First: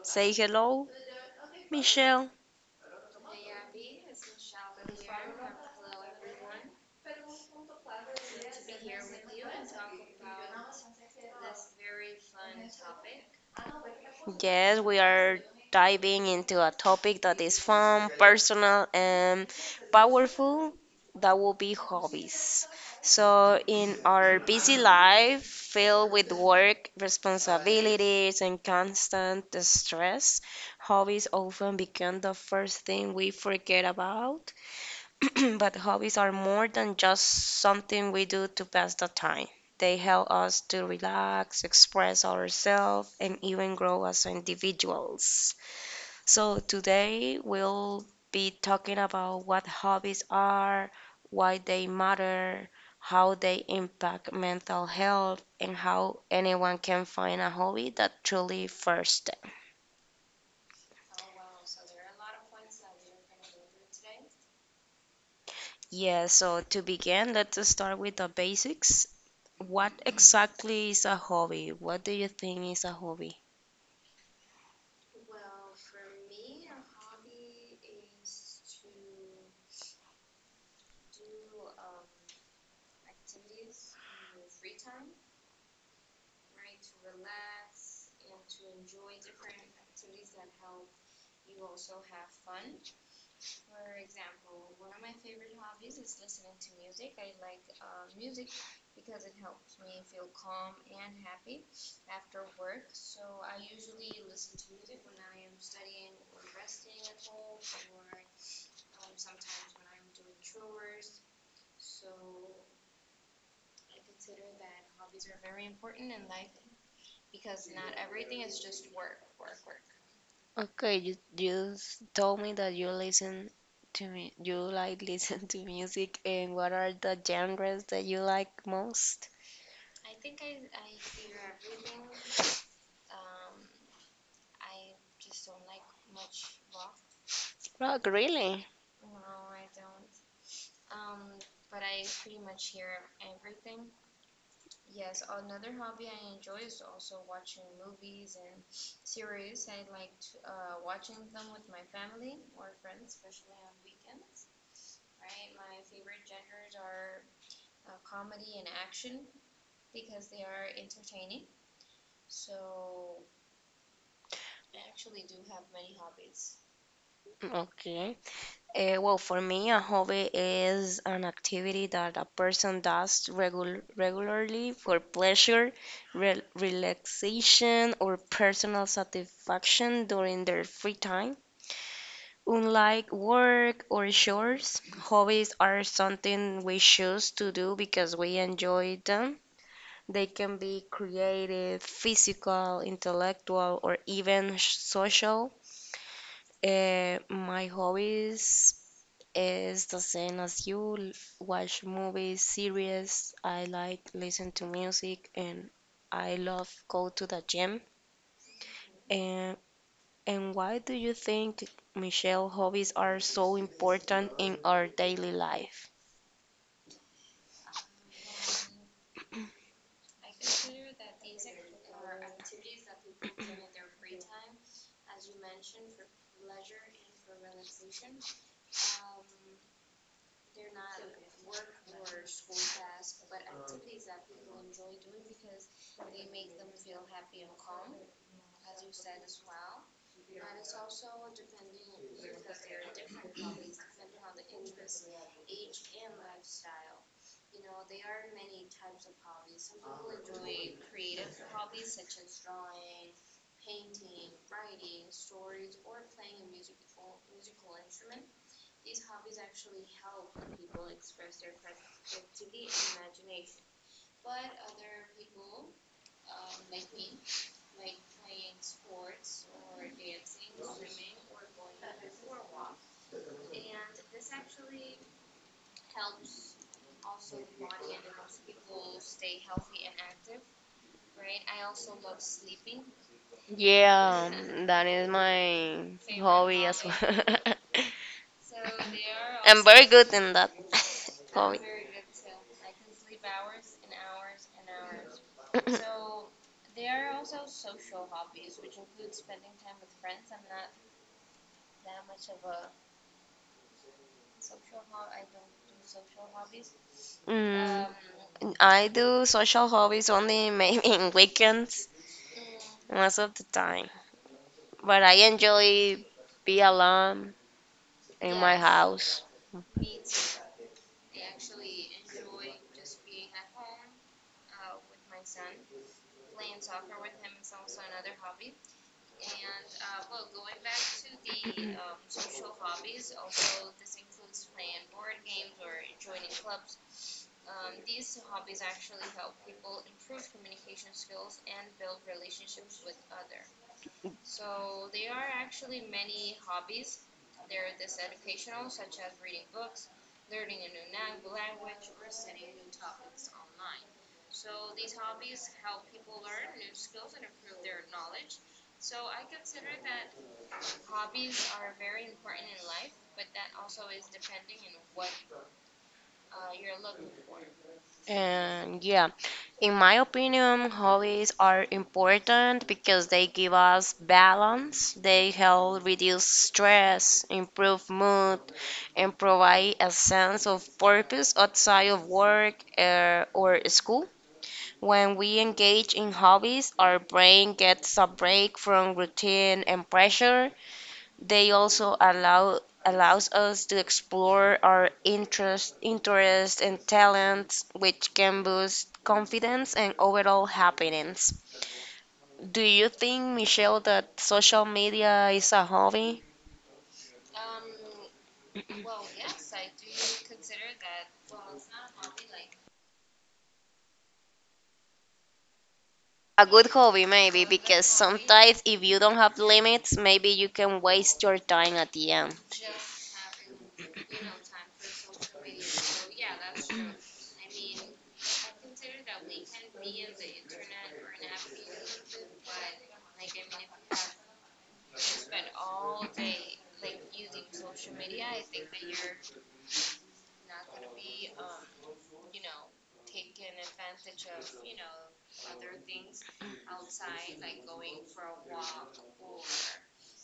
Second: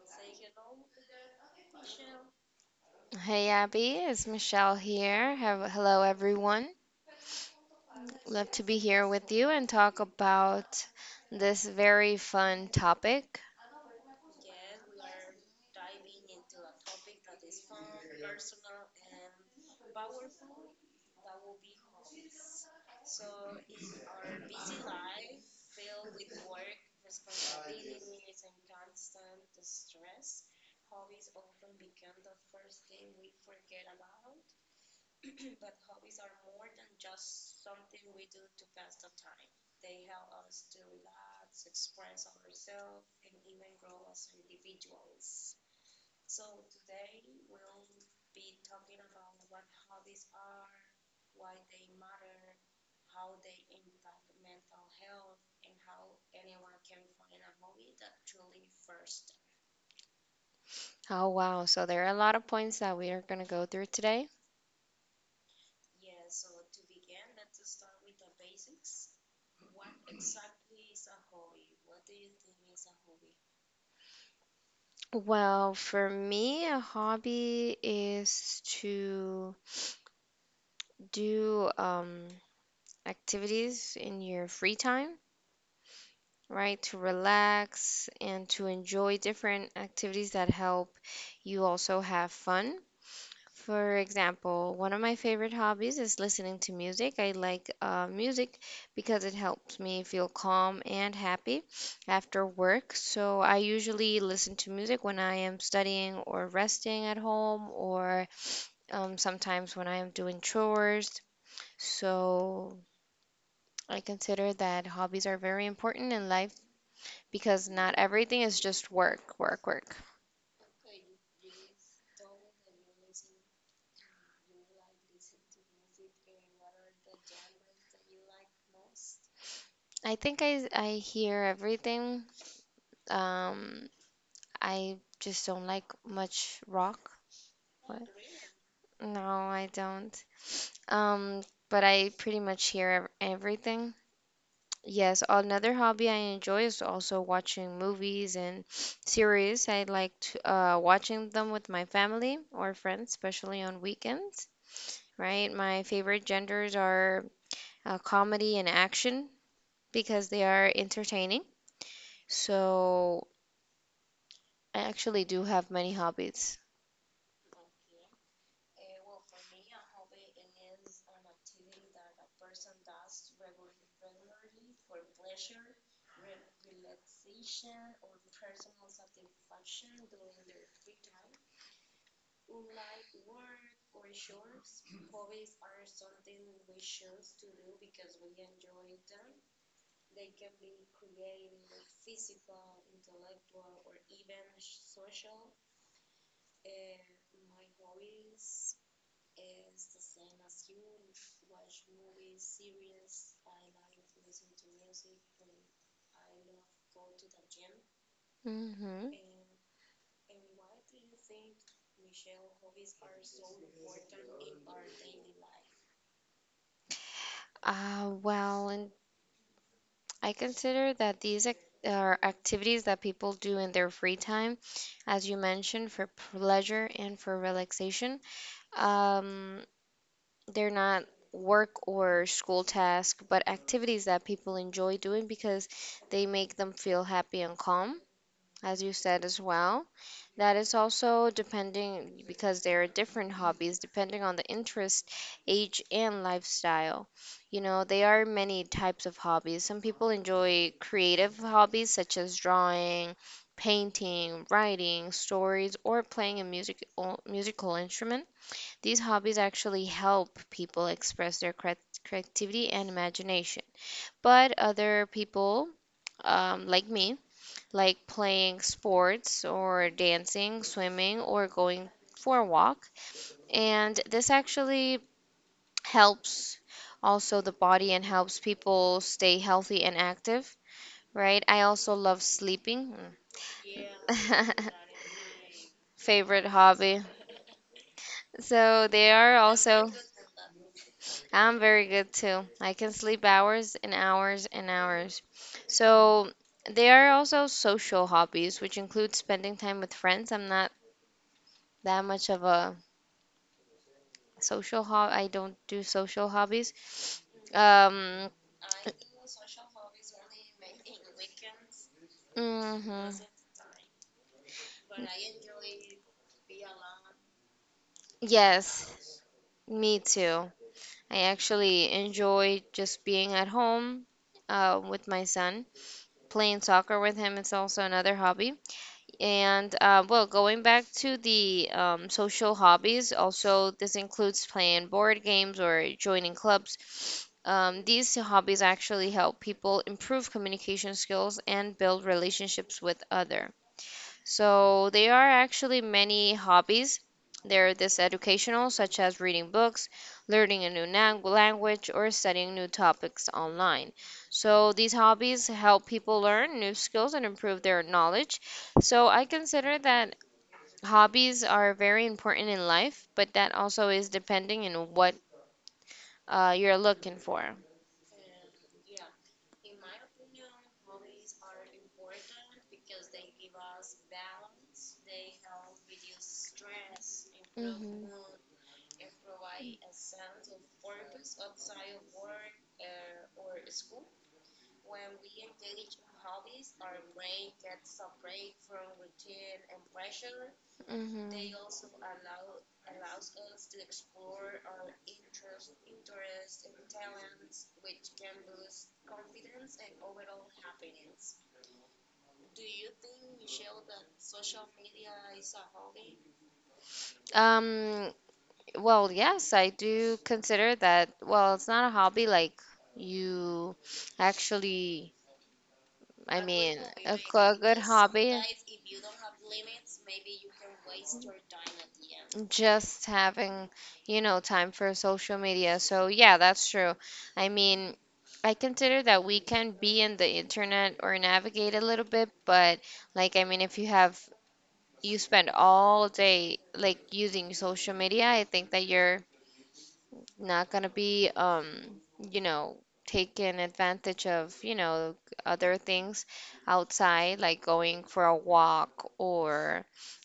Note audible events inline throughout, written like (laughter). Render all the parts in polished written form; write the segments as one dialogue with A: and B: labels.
A: Say hello, Michelle.
B: Hey Abby, it's Michelle here. Hello everyone. Love to be here with you and talk about this very fun topic.
A: Yes, we are diving into a topic that is fun, personal, and powerful. That will be hobbies. So, in our busy life, filled with work, responsibilities, and constant stress, hobbies often become the first thing we forget about. (clears throat) But hobbies are more than just something we do to pass the time. They help us to relax, express ourselves, and even grow as individuals. So, today we'll be talking about what hobbies are, why they matter, how they impact mental health, and how anyone can find a hobby that truly first them.
B: Oh wow, so there are a lot of points that we are going to go through today.
A: Yeah, so to begin, let's start with the basics. What exactly is a hobby? What do you think is a hobby?
B: Well, for me, a hobby is to do activities in your free time, right? To relax and to enjoy different activities that help you also have fun. For example, one of my favorite hobbies is listening to music. I like music because it helps me feel calm and happy after work. So I usually listen to music when I am studying or resting at home, or sometimes when I am doing chores. So I consider that hobbies are very important in life because not everything is just work, work, work.
A: Okay, you told me that you listen to me, you like (laughs) listen to music, and what are the genres that you like most?
B: I think I hear everything. Um, I just don't like much rock. What?
A: Rock, really?
B: No, I don't. Um, but I pretty much hear everything. Yes, another hobby I enjoy is also watching movies and (sniffs) series. I like to, watching them with my family or friends, especially on weekends, right? My favorite genders are comedy and action because they are entertaining. So I actually do have many hobbies.
A: Okay. Well, for me, a hobby is an activity that a person does regularly for pleasure, re relaxation, or personal satisfaction during their free time. Unlike work or chores, hobbies are something we choose to do because we enjoy them. They can be creative, physical, intellectual, or even social. My hobbies is the same as you. Watch movies, series. I like listen to music, and I love go to the gym.
B: Mm-hmm.
A: And why do you think, Michelle, hobbies are so important in our daily life?
B: Well, in I consider that these are activities that people do in their free time, as you mentioned, for pleasure and for relaxation. Um, they're not work or school tasks, but activities that people enjoy doing because they make them feel happy and calm, as you said as well. That is also depending because there are different hobbies depending on the interest, age, and lifestyle. You know, there are many types of hobbies. Some people enjoy creative hobbies such as drawing, painting, writing, stories, or playing a musical instrument. These hobbies actually help people express their creativity and imagination. But other people, like me, like playing sports or dancing, swimming, or going for a walk. And this actually helps also the body and helps people stay healthy and active, right? I also love sleeping.
A: Yeah,
B: Mm.
A: that is my
B: (laughs) Favorite
A: hobby as
B: hobby.
A: well. (laughs)
B: So they are
A: I'm very
B: also
A: good in that (laughs)
B: I'm
A: hobby.
B: very good too. I can sleep hours and hours and hours.
A: (laughs)
B: So there are also social hobbies, which include spending time with friends. I'm not that much of a Social hob I don't do social hobbies.
A: Mm,
B: Um,
A: I do social hobbies only maybe in weekends
B: mhm.
A: most of the time, but I enjoy be alone in my
B: Yes,
A: house.
B: me too. I actually enjoy just being at home with my son. Playing soccer with him is also another hobby. And well, going back to the social hobbies, also this includes playing board games or joining clubs. These hobbies actually help people improve communication skills and build relationships with other. So there are actually many hobbies. There are this educational, such as reading books, learning a new language, or studying new topics online. So these hobbies help people learn new skills and improve their knowledge. So I consider that hobbies are very important in life, but that also is depending on what you're looking for.
A: And yeah, in my opinion, hobbies are important because they give us balance, they help reduce stress, improve
B: Mhm.
A: mood, and provide a sense of purpose outside of work or school. When we engage in hobbies, our brain gets a break from routine and pressure,
B: Mhm.
A: they also allows us to explore our interests and talents, which can boost confidence and overall happiness. Do you think, Michelle, that social media is a hobby?
B: Um, Well, yes, I do consider that. Well, it's not a hobby. Like you actually, I
A: A good
B: mean,
A: hobby,
B: a g-
A: maybe,
B: a good
A: because
B: hobby.
A: sometimes if you don't have limits, maybe you can waste your time at the end.
B: Just having, you know, time for social media. So yeah, that's true. I mean, I consider that we can be in the internet or navigate a little bit, but like, I mean, if you have you spend all day like using social media, I think that you're not gonna be you know taking advantage of you know other things outside like going for a walk or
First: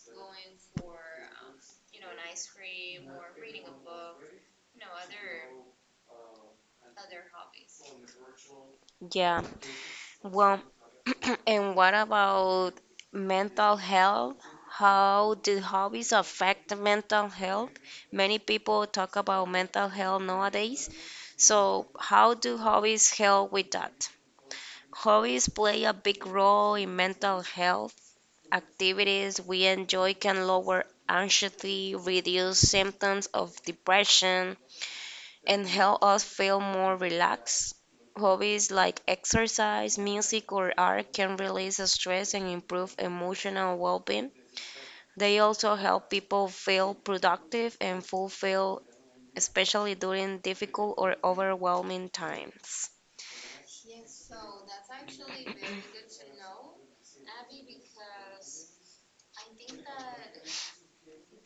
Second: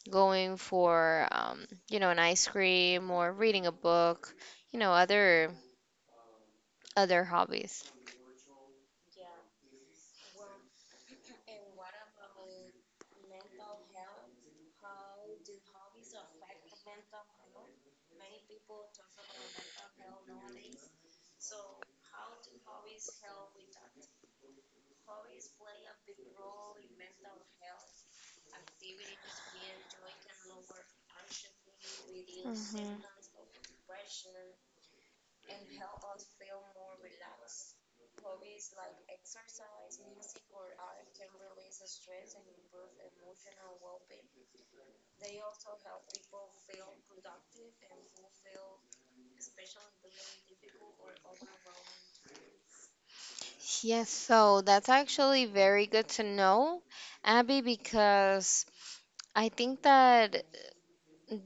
B: going for you know an ice cream or reading a book you know other hobbies.
A: Yeah, well, (clears throat) and what about mental health? How do hobbies affect mental health? Many people talk about mental health nowadays. So, how do hobbies help with that? Hobbies play a big role in mental health. Activities we enjoy can lower anxiety, reduce
B: Mhm.
A: symptoms of depression, and help us feel more relaxed. Hobbies like exercise, music, or art can release stress and improve emotional well being. They also help people feel productive and fulfilled, especially during difficult or overwhelming times.
B: Yes, so that's actually very good to know, Abby, because I think that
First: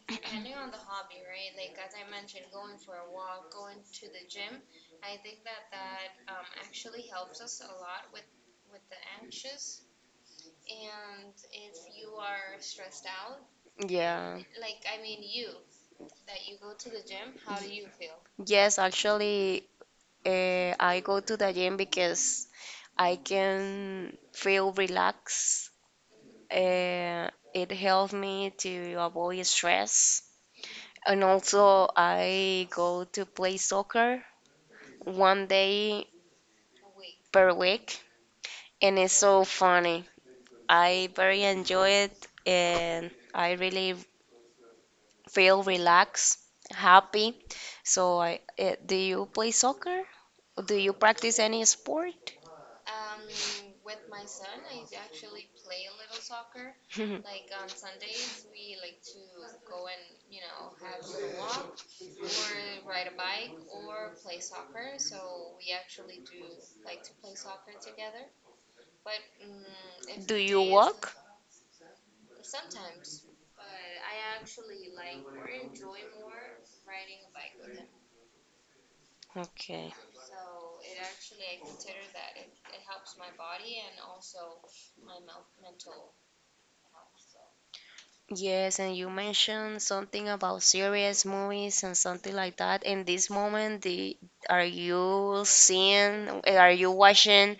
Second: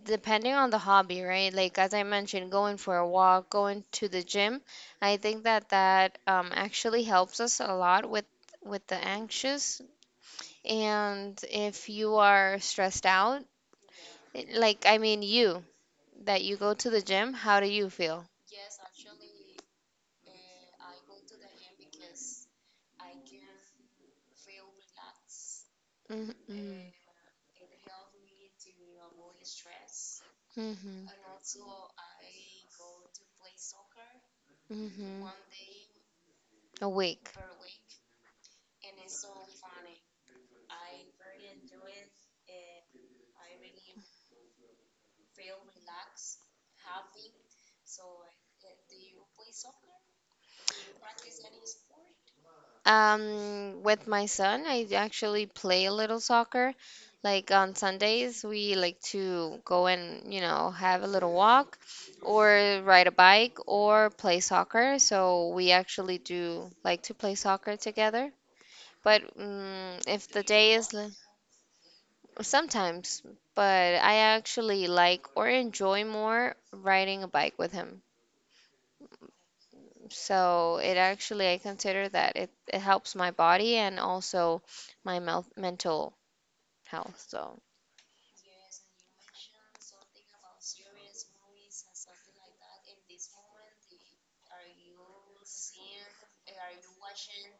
B: depending on the hobby, right? Like as I mentioned, going for a walk, going to the gym, I think that actually helps us a lot with the anxious. And if you are stressed out,
A: Yeah.
B: it- like I mean you, that you go to the gym, how do you feel?
A: Yes, actually, I go to the gym because I can feel relaxed.
B: Mm-hmm.
A: Uh, it helps me to avoid stress.
B: Mm-hmm.
A: And also, I go to play soccer
B: Mm-hmm.
A: one day
B: Awake.
A: per week, and it's so funny. I very enjoy it, and I really feel relaxed, happy. So, do you play soccer? Do you practice any sport? (laughs)
B: With my son, I actually play a little soccer. Like on Sundays, we like to go and, you know, have a little walk or ride a bike or play soccer. So we actually do like to play soccer together. But if
A: Do
B: the
A: you
B: day is
A: walk?
B: sometimes, but I actually like or enjoy more riding a bike with him.
A: Okay.
B: So it actually, I consider that it helps my body and also my mel mental health. So,
A: Yes, and you mentioned something about serious movies, and something like that. In this moment, are you seeing, are you watching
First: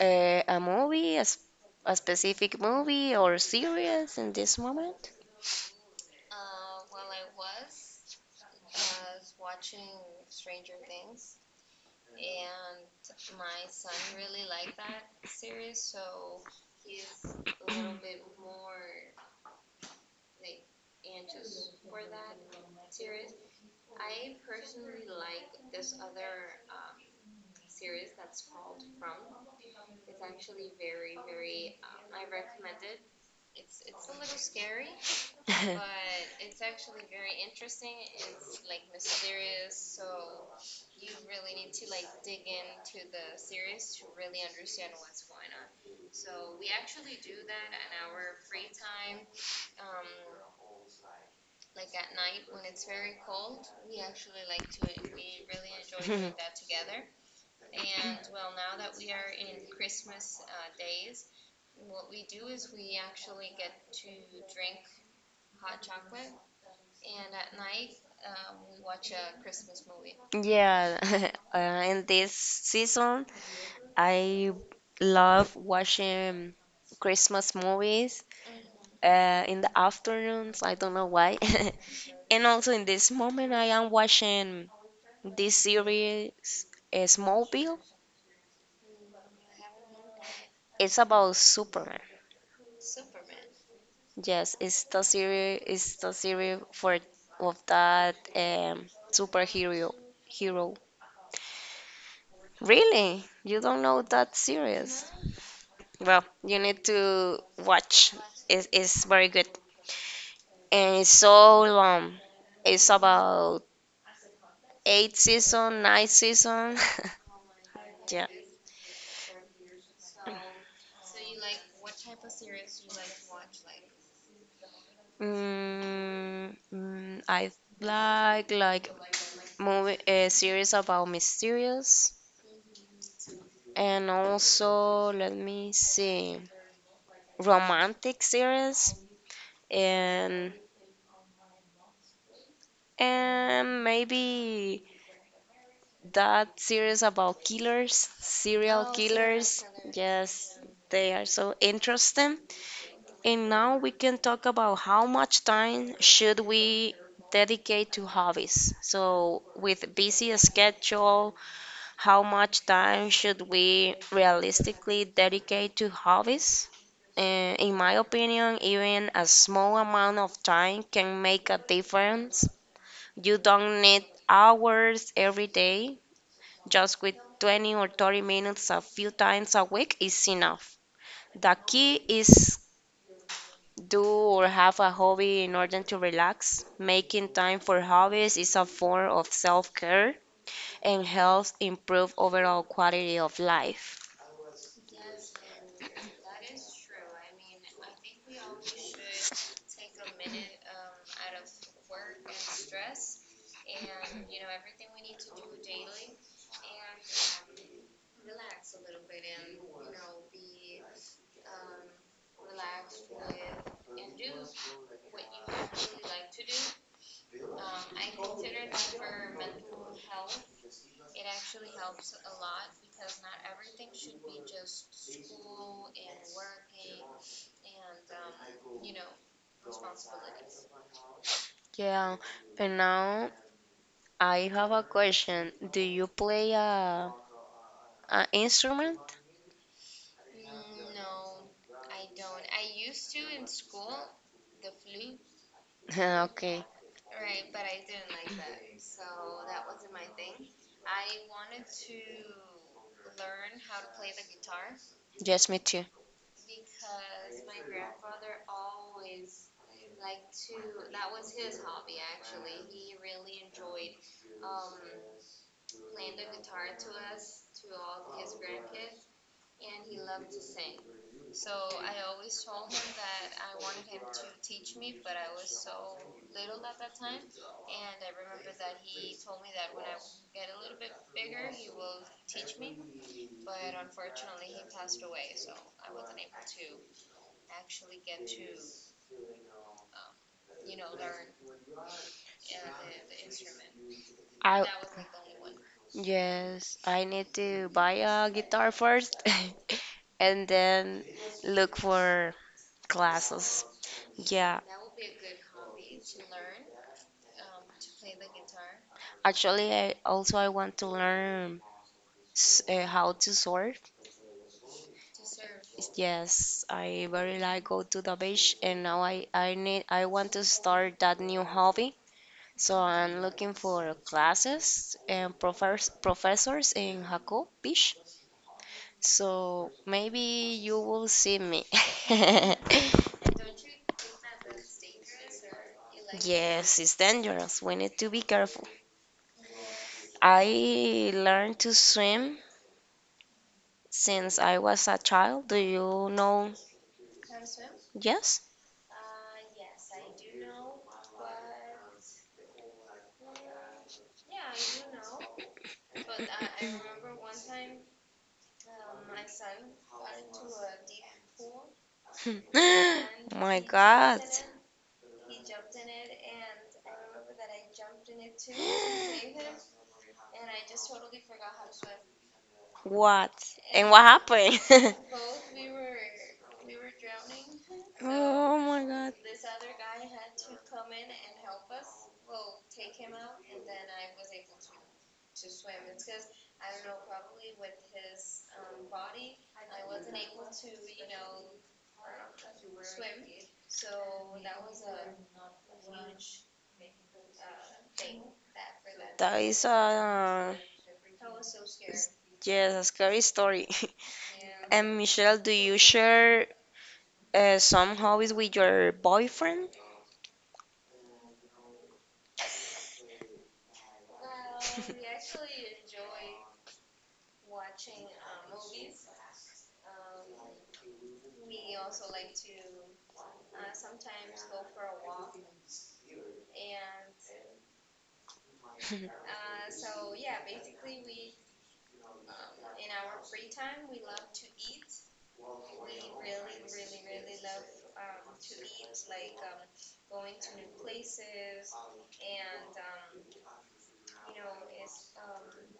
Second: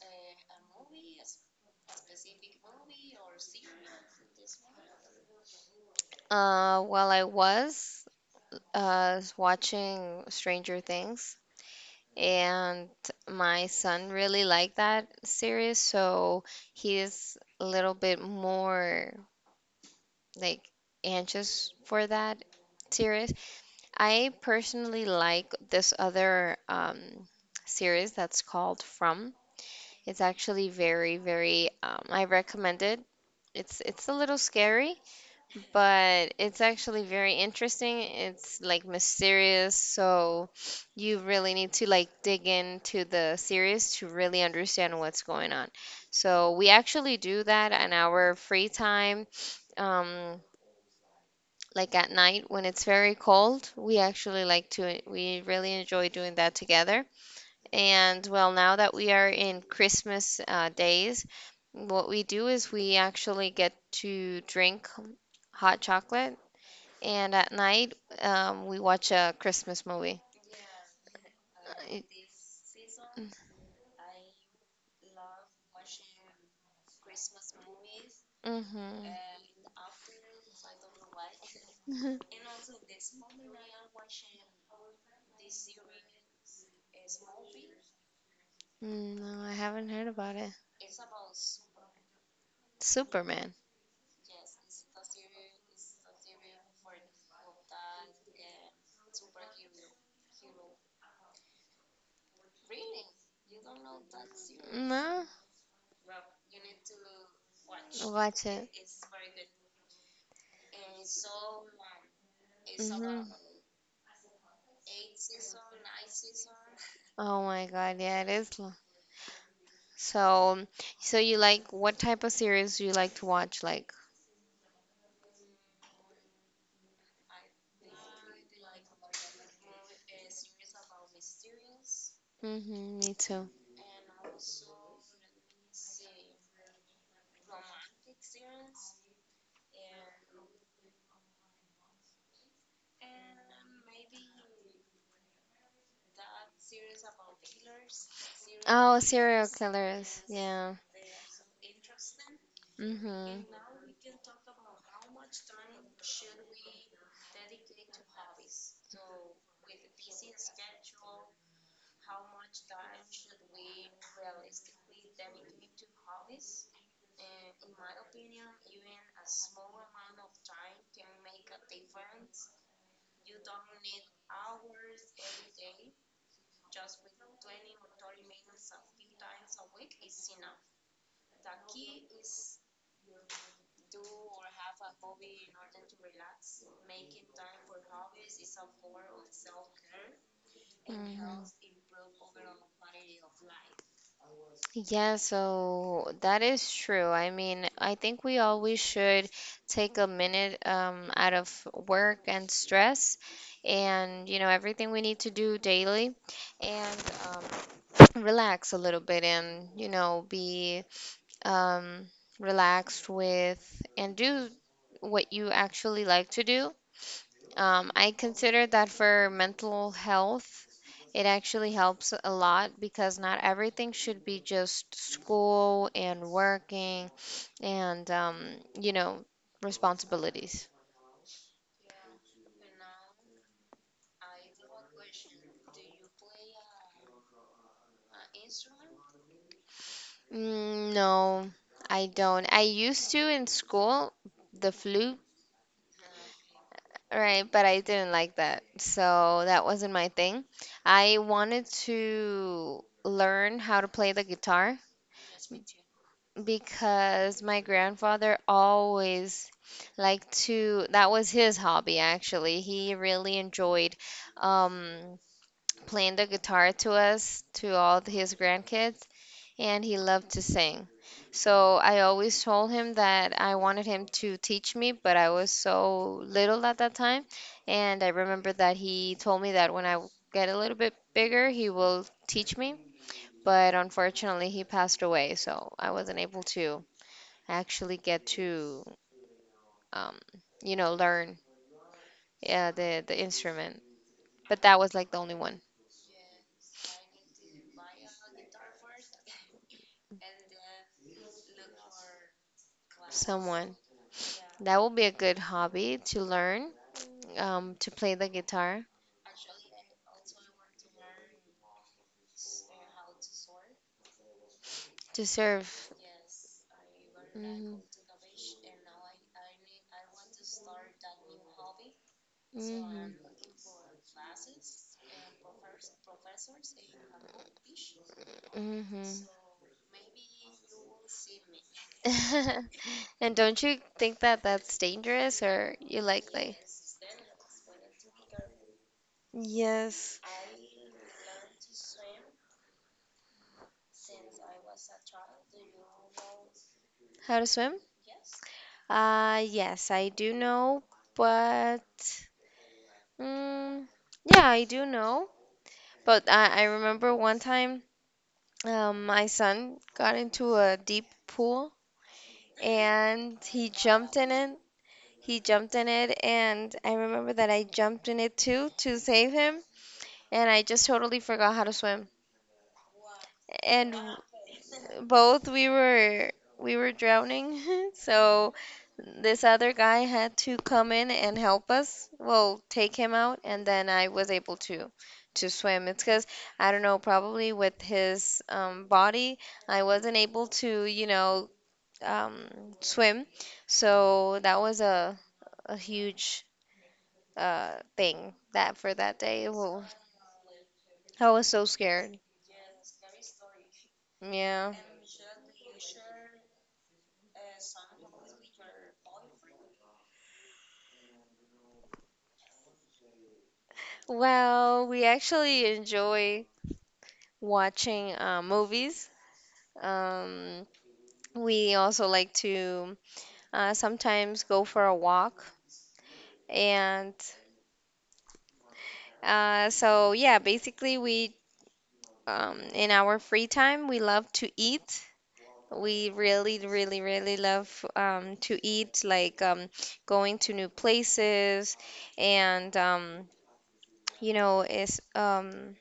A: a movie, a specific movie or series in this moment? (laughs)
B: while I was watching Stranger Things, and my son really liked that series, so he is a little bit more like anxious for that series. I personally like this other series that's called From. It's actually very, very, I recommend it. It's a little scary, but it's actually very interesting. It's like mysterious, so you really need to like dig into the series to really understand what's going on. So we actually do that in our free time, um, like at night when it's
A: (laughs)
B: very cold. We actually like to, we really enjoy doing that together. And well, now that we are in Christmas days, what we do is we actually get to drink hot chocolate, and at night we watch a Christmas movie.
A: Yeah, (laughs) uh, in this season, I love watching Christmas movies
B: Mm-hmm.
A: in the afternoons. I don't know why. (laughs) And
B: (laughs)
A: also in this moment, I am watching this series, Smallville.
B: Mm, no, I haven't heard about it.
A: It's about Superman.
B: Superman.
A: Yes, it's the series. It's the series for of that superhero hero. Really? You don't know that series?
B: No,
A: Well, you need to watch.
B: watch it.
A: It's very good. And it's so long. It's
B: Hmm.
A: about eight season, nine season.
B: Oh my God, yeah,
A: (laughs) Yeah.
B: it is. Lo- So, so you like what type of series do you like to watch? Like,
A: I like movie a series about mysterious
B: hmm, me too.
A: and also let me see romantic series and maybe that series about killers, serial
B: Oh, serial
A: killers.
B: killers.
A: Yes,
B: Yeah.
A: they are so interesting.
B: Mm-hmm.
A: And now we can talk about how much time should we dedicate to hobbies. So with busy schedule, how much time should we realistically dedicate to hobbies? In my opinion, even a small amount of time can make a difference. You don't need hours every day. Just with 20 or 30 minutes a few times a week is enough. The key is do or have a hobby in order to relax. Making time for hobbies is a form of self care and
B: Hmm.
A: helps improve overall quality of life.
B: Yeah, so that is true. I mean, I think we always should take a minute out of work and stress and, you know, everything we need to do daily and relax a little bit and, you know, be um, relaxed with and do what you actually like to do. I consider that for mental health, it actually helps a lot because not everything should be just school and working and, you know, responsibilities.
A: Yeah, and now I have a question. Do you play a instrument? (laughs)
B: Mm, no, I don't. I used to in school, the flute,
A: Okay,
B: right? But I didn't like that. So that wasn't my thing. I wanted to learn how to play the guitar
A: yes, me too.
B: because my grandfather always liked to, that was his hobby actually. He really enjoyed um, playing the guitar to us, to all of his grandkids, and he loved to sing. So I always told him that I wanted him to teach me, but I was so little at that time. And I remember that he told me that when I get a little bit bigger, he will teach me. But unfortunately, he passed away, so I wasn't able to actually get to um, you know learn yeah, the instrument. But
A: I
B: that was like the only one.
A: Yes, I need to buy a guitar first (laughs) and then look for classes.
B: Someone
A: Yeah.
B: that will be a good hobby to learn to play the guitar
A: Actually, I also I want to learn how to surf.
B: to serve.
A: Yes, I very like
B: Mhm.
A: go to the beach, and now I want to start that new hobby. So
B: Mhm.
A: I'm looking for classes and professors in Jaco Beach. So maybe you will see me. (laughs)
B: Mhm. (laughs) And don't you think that that's dangerous or you like.
A: Yes, it's dangerous. We need to be careful.
B: Yes.
A: I learned to swim since I was a child. Do you know?
B: How to swim?
A: Yes.
B: Yes, I do know, but mm, yeah, I do know. But I remember one time my son got into a deep pool
A: (gasps) (laughs)
B: and
A: My
B: he jumped
A: god.
B: in it. He jumped in it, and I remember that I jumped in it too to save him, and I just totally forgot how to swim.
A: What? And
B: And
A: what happened? (laughs)
B: both we were drowning, (laughs) so
A: Oh my god.
B: this other guy had to come in and help us. Well, take him out, and then I was able to swim. It's because I don't know, probably with his body, I wasn't able to, you know, um, swim. So that was a huge uh thing that for that
A: That
B: day.
A: is
B: Well,
A: a
B: I was so scared.
A: Yes, a scary story. (laughs)
B: Yeah.
A: And Michelle, do you share some hobbies with your boyfriend?
B: Well, we actually enjoy watching movies. Um, we also like to sometimes go for a walk. And so, yeah, basically, we in our free time, we love to eat. We really, really, really love to eat, like going to new places and you know, is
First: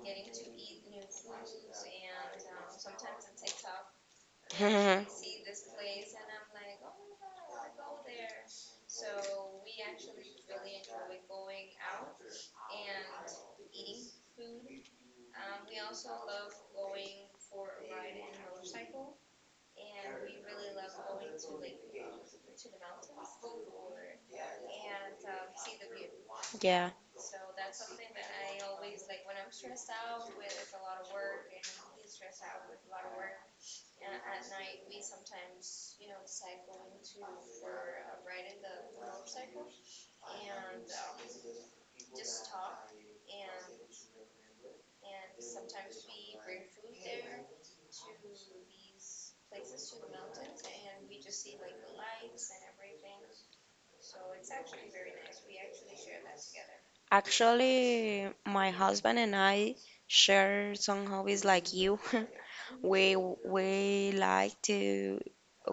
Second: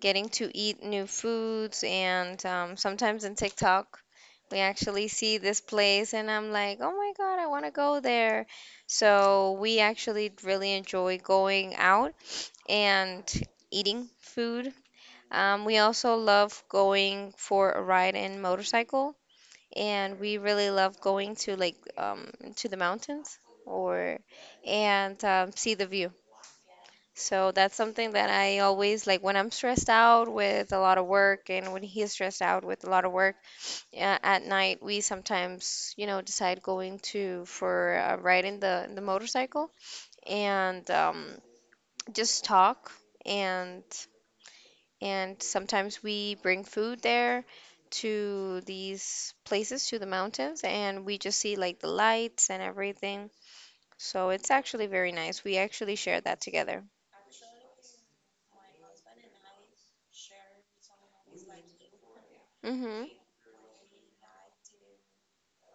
B: getting to eat new foods. And sometimes in TikTok, we actually
A: (laughs)
B: see this place, and I'm like, oh my God, I want to go there. So we actually really enjoy going out and eating food. We also love going for a ride in motorcycle, and we really love going to like to the mountains or and see the view.
A: Yeah.
B: So that's something that I always like when I'm stressed out with a lot of work and when he's stressed out with a lot of work at night, we sometimes, you know, decide going to for a ride in the motorcycle and just talk and and sometimes we bring food there to these places to the mountains and we just see like the lights and everything. So it's actually very nice. We actually share that together.
A: Actually, my husband and I share some hobbies like you. (laughs)
B: Mhm.
A: we we like to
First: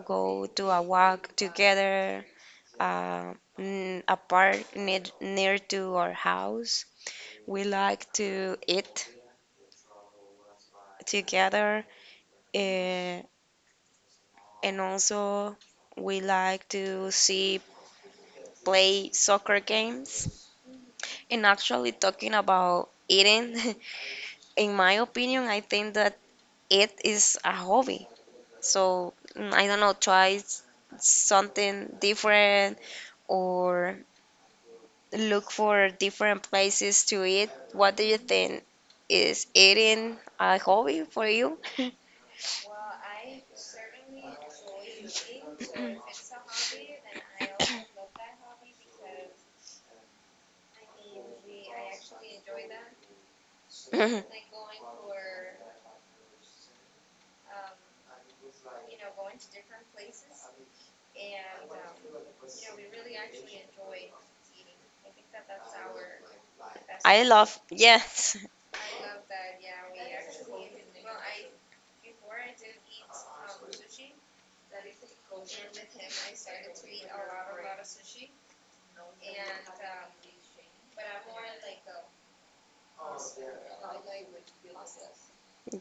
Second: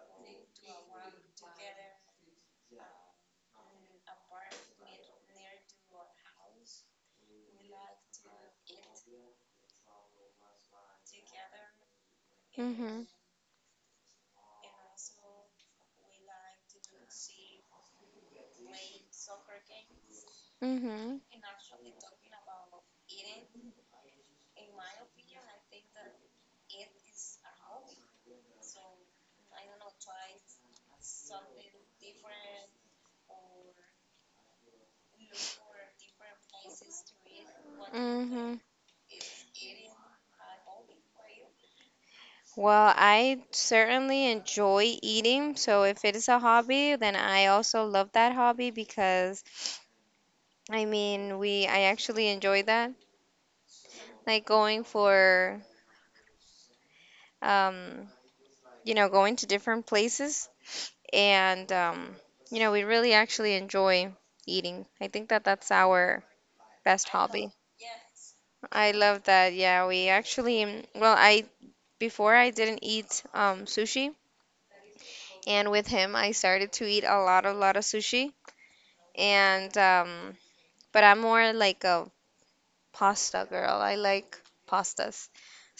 A: go to a walk together a park near to our house. We like to eat together,
B: Mhm.
A: uh, and also we like to see play soccer games.
B: Mhm.
A: And actually, talking about eating, (laughs) in my opinion, I think that it is a hobby. So I don't know, try something different or look for different places to eat. What do you
B: Hmm.
A: think? Is eating a hobby for you?
B: Well, I certainly enjoy eating. So if it is a hobby, then I also love that hobby because I mean, we I actually enjoy that. Like going for um, going to different places and we really actually enjoy eating. I think that that's our
A: (laughs)
B: best
A: I
B: hobby.
A: love, yes,
B: I love that. Yeah, we actually, well, I Before I didn't eat sushi, and with him I started to eat a lot of sushi. And but I'm more like a pasta girl. I like pastas,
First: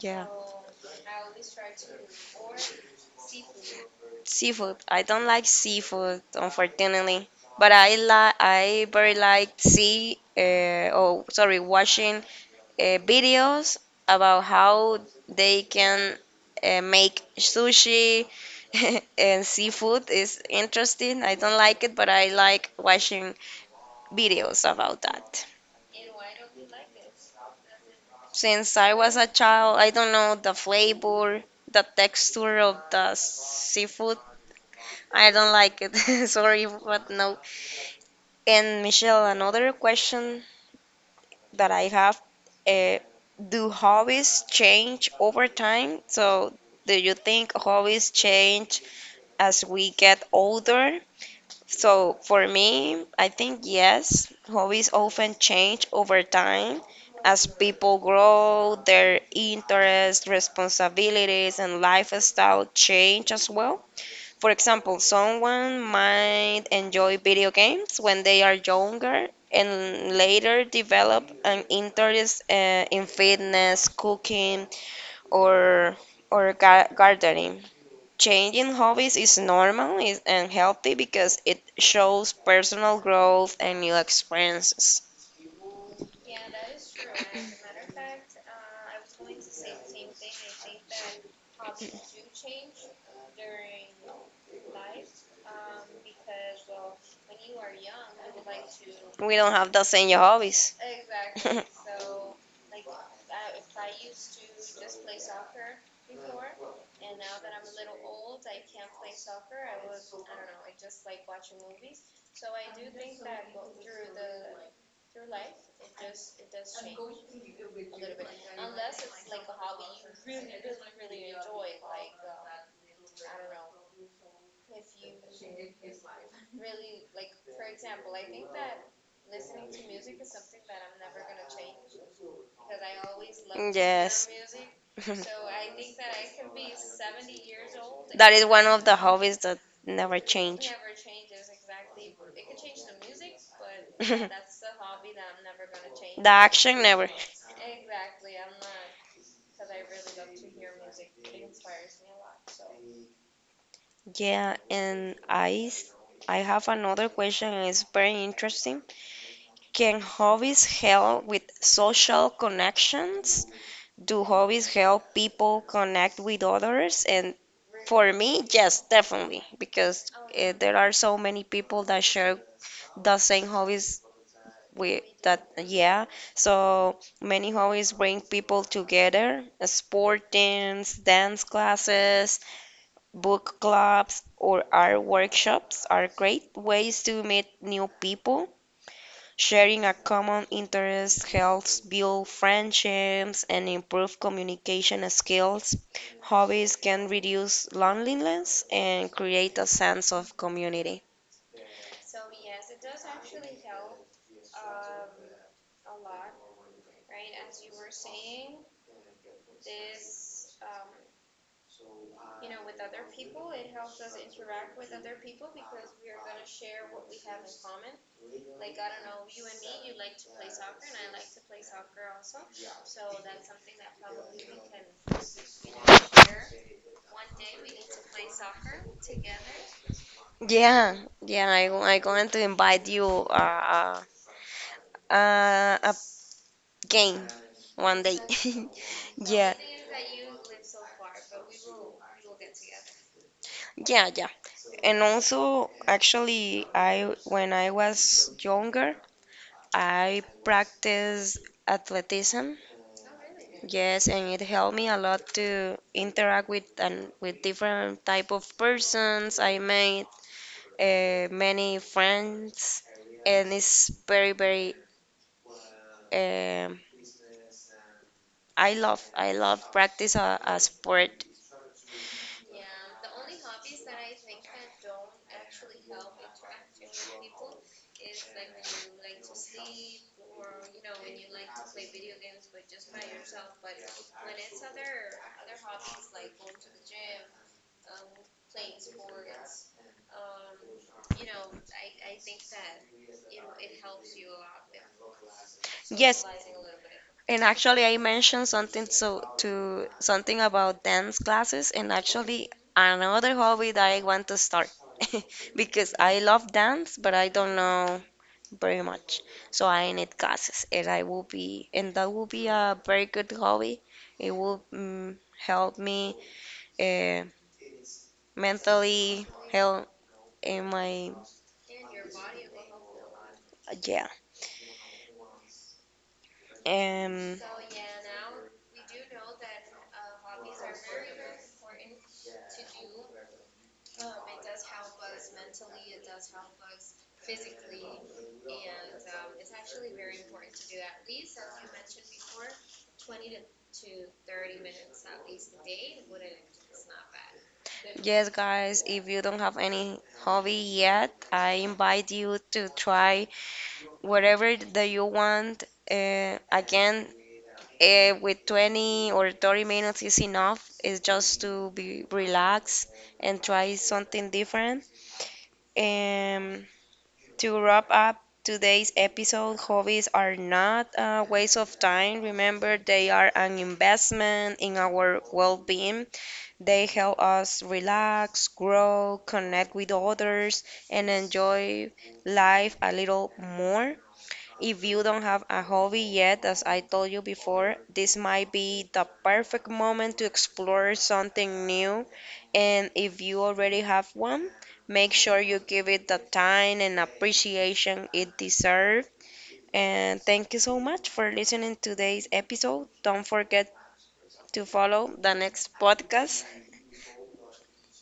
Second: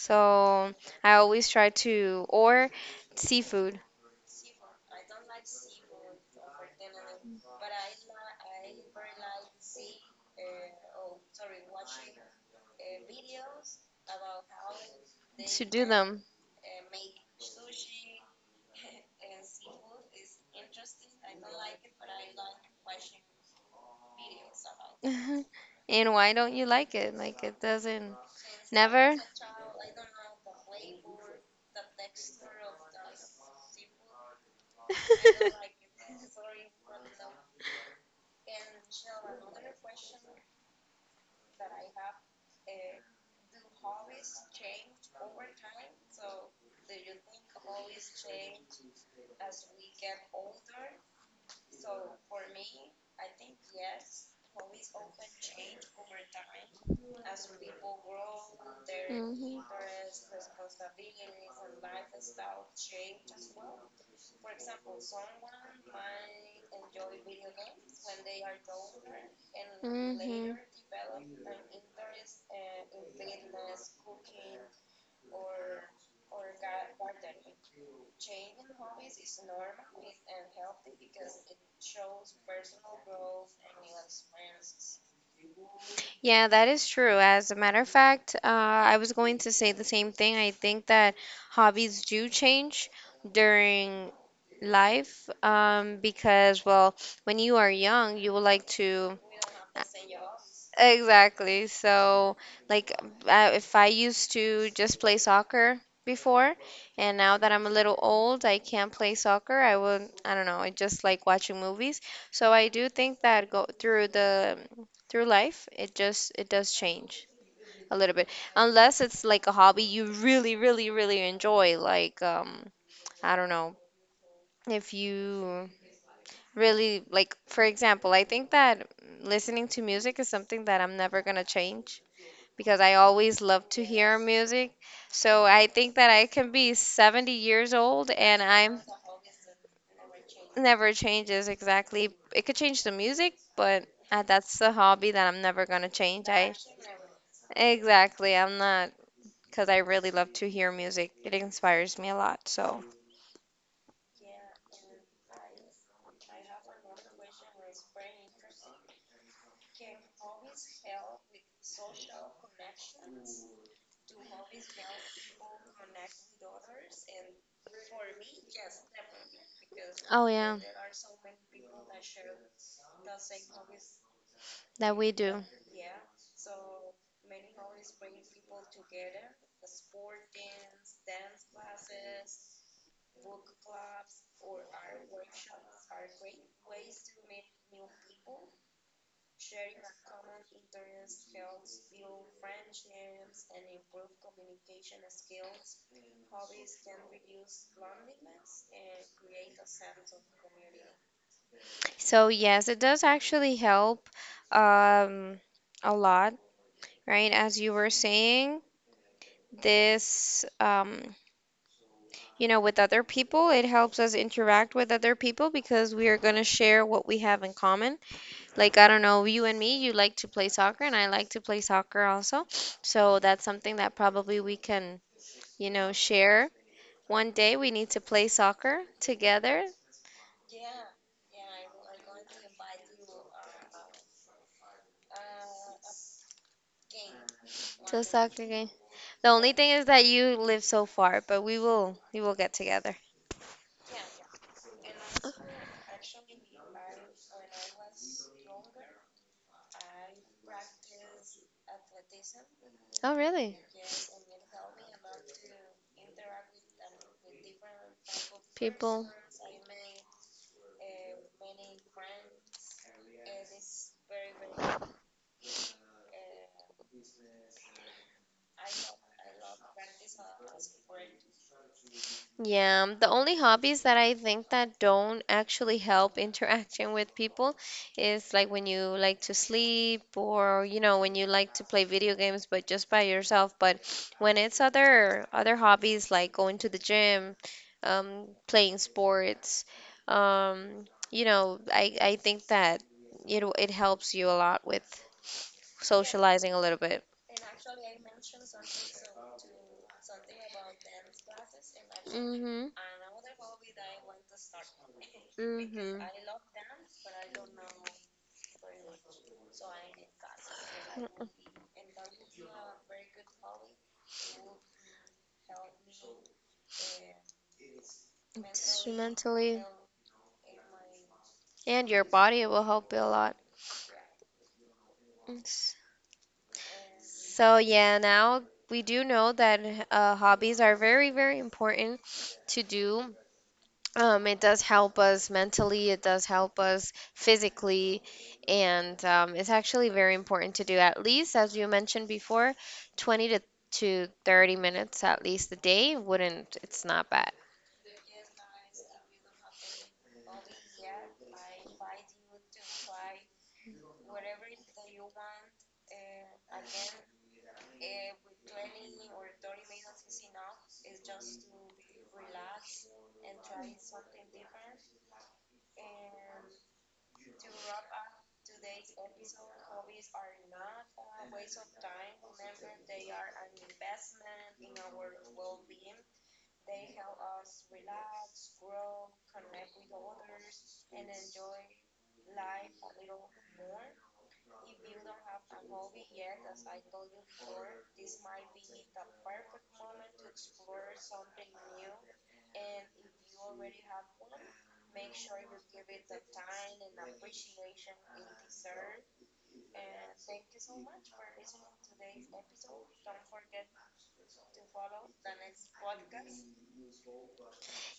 A: (laughs) yeah,
B: I always try to or seafood
A: seafood. I don't like seafood, unfortunately, but I like, I very like sorry, watching videos about how they
B: to do
A: can
B: them.
A: make sushi. (laughs) And seafood is interesting. I don't like it, but I like watching videos about that.
B: (laughs) And why don't you like it? Like it doesn't
A: Since I
B: never.
A: was a
B: (laughs)
A: child, I don't know the flavor, the texture of the seafood. I don't like it. (laughs) Sorry, but no. And Michelle, another question that I have, uh, do hobbies change over time? So, do you think hobbies change as we get older? So for me, I think yes, hobbies often change over time as people grow, their
B: Mhm.
A: interests, responsibilities, and lifestyle change as well. For example, someone might enjoy video games when they are younger and later develop an interest in fitness, cooking, or gardening. Changing hobbies is normal and healthy because it shows personal growth and new experiences.
B: Yeah, that is true. As a matter of fact, I was going to say the same thing. I think that hobbies do change during life, because, well, when you are young, you would like to.
A: We don't have the same hobbies. (laughs)
B: Exactly. So like, if I used to just play soccer before, and now that I'm a little old, I can't play soccer. I would, I don't know, I just like watching movies. So I do think that go through life, it does change a little bit. Unless it's like a hobby you really, really, really enjoy, like I don't know, if you really like, for example, I think that listening to music is something that I'm never gonna change because I always love to hear
A: Yes.
B: music.
A: (laughs)
B: So I think that I can be 70 years old
A: That
B: and
A: is one
B: I'm
A: of the hobbies that never change.
B: never changes exactly. It could change the music, but
A: (laughs) The
B: that's the hobby that I'm never gonna change. I
A: action never.
B: exactly, I'm not because I really love to hear music. It inspires me a lot. So,
A: Yeah, and I have another question and it's very interesting. Can hobbies help with social connections? Do hobbies help people connect with others? And for me, yes, definitely, because
B: oh yeah.
A: there are so many people that share the same hobbies
B: That
A: with
B: we do.
A: that, yeah, so many hobbies bring people together. Sport teams, dance classes, book clubs or art workshops are great ways to meet new people. Sharing a common interest helps build friendships and improve communication skills. Hobbies can reduce loneliness and create a sense of community.
B: So yes, it does actually help um, a lot, right? As you were saying, this, with other people. It helps us interact with other people because we are going to share what we have in common. Like, I don't know, you and me, you like to play soccer, and I like to play soccer also. So that's something that probably we can share. One day we need to play soccer together.
A: Yeah, yeah, I, I'm going to invite you a game one
B: To
A: day.
B: soccer
A: (laughs)
B: game. The
A: Yeah,
B: only thing is that you live so far, but we will get together.
A: yeah. And also, actually, I when I was younger, I practiced athleticism.
B: Oh, really?
A: Yes, and it helped me a lot to interact with and with different type of
B: People.
A: persons. I made many friends, and it's very very. Um, I love practice a sport.
B: Yeah, the only hobbies that I think that don't actually help (laughs) interaction with people is like when you like to sleep or when you like to play video games but just by yourself. But when it's other hobbies like going to the gym, playing sports, um, I think that it helps you a lot with
A: Yes,
B: socializing a little bit.
A: and actually I mentioned something so to something about dance classes, and actually
B: Mhm.
A: another hobby that I want to start (laughs) because
B: Mhm.
A: I love dance, but I don't know very much. So I need classes, and that will be a very good hobby. It will help me uh,
B: Just
A: mentally,
B: mentally
A: help in my
B: and your body will help you a lot.
A: yeah.
B: S-
A: Um,
B: so yeah, now we do know that hobbies are very very important to do. It does help us mentally, it does help us physically, and it's actually very important to do at least, as you mentioned before, 20 to 30 minutes at least a day, wouldn't, it's not bad.
A: yes, guys, if you don't have any hobby yet, I invite you to try whatever that you want. Again, with 20 or 30 minutes is enough. It's just to be relaxed and try something different. Um, to wrap up today's episode, hobbies are not a waste of time. Remember, they are an investment in our well being. They help us relax, grow, connect with others, and enjoy life a little more. If you don't have a hobby yet, as I told you before, this might be the perfect moment to explore something new. And if you already have one, make sure you give it the time and appreciation it deserves. And thank you so much for listening to today's episode. Don't forget to follow the next podcast.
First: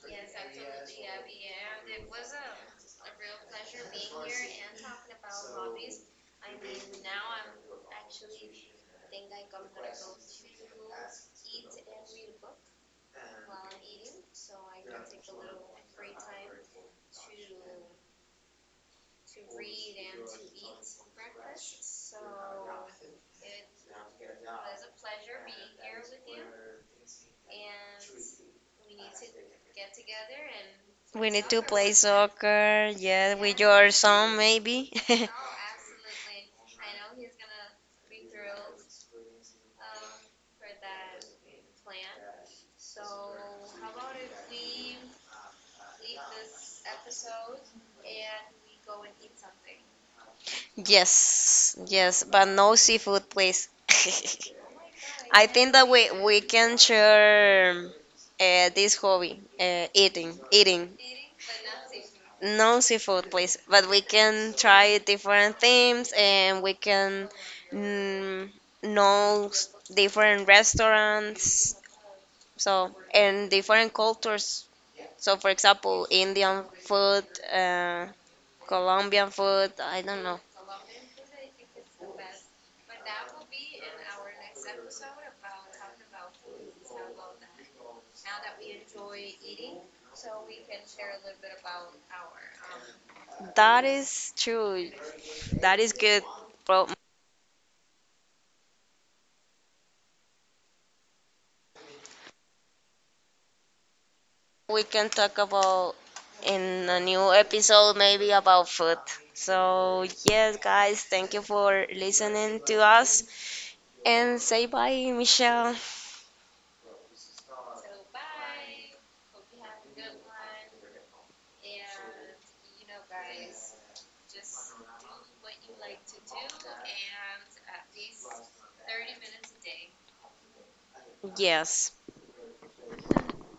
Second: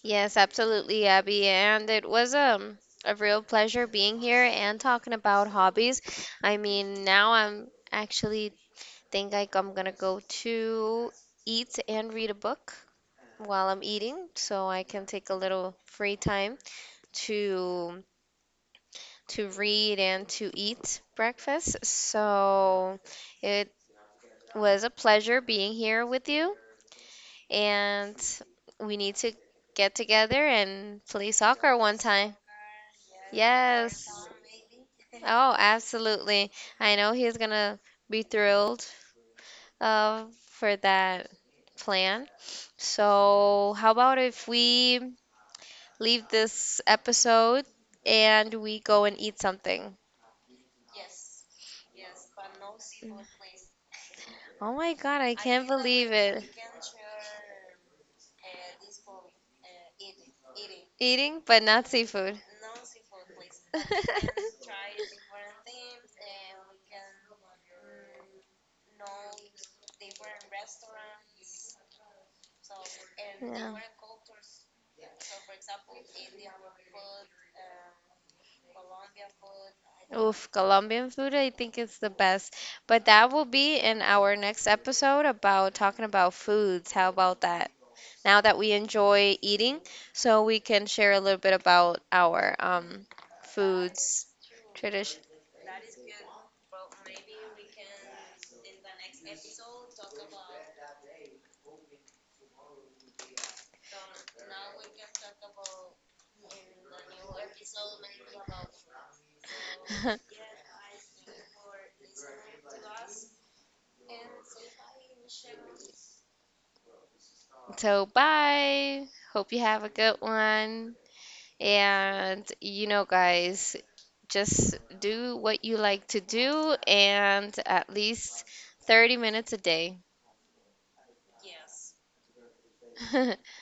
B: Yes, absolutely, Abby. And it was a real pleasure being here and talking about hobbies. I mean, now I'm actually think like I'm gonna go to eat and read a book while I'm eating, so I can take a little free time to read and to eat breakfast. So it was a pleasure being here with you, and we need to get together and
A: We
B: play
A: need to
B: soccer
A: play
B: one time.
A: soccer, yeah, with your
B: Yes.
A: son maybe.
B: Oh, absolutely. I know
A: (laughs)
B: he's gonna be thrilled for that plan. So, how about if we leave this episode and we go and eat something?
A: Yes, yes, but no seafood, please. (laughs)
B: Oh my God, I
A: I
B: can't
A: think that we
B: believe it.
A: we can share this hobby, eating, eating.
B: Eating, but not seafood.
A: No seafood, please. But we can try different
B: (laughs)
A: things, and we can mm, know s- different restaurants, so and
B: Yeah.
A: different cultures. So, for example, Indian food, uh, Colombian food. I don't know.
B: Oof, Colombian food, I think it's the best. But that will be in our next episode about talking about foods. How about that? Now that we enjoy eating, so we can share a little bit about our
A: That
B: foods
A: is true.
B: tradition.
A: That is good, bro. We can talk about in a new episode maybe about food. So,
B: (laughs)
A: yes, guys, thank you for listening to us and say bye, Michelle.
B: So bye. Hope you have a good one. And you know, guys, just do what you like to do, and at least 30 minutes a day.
A: Yes.
B: (laughs)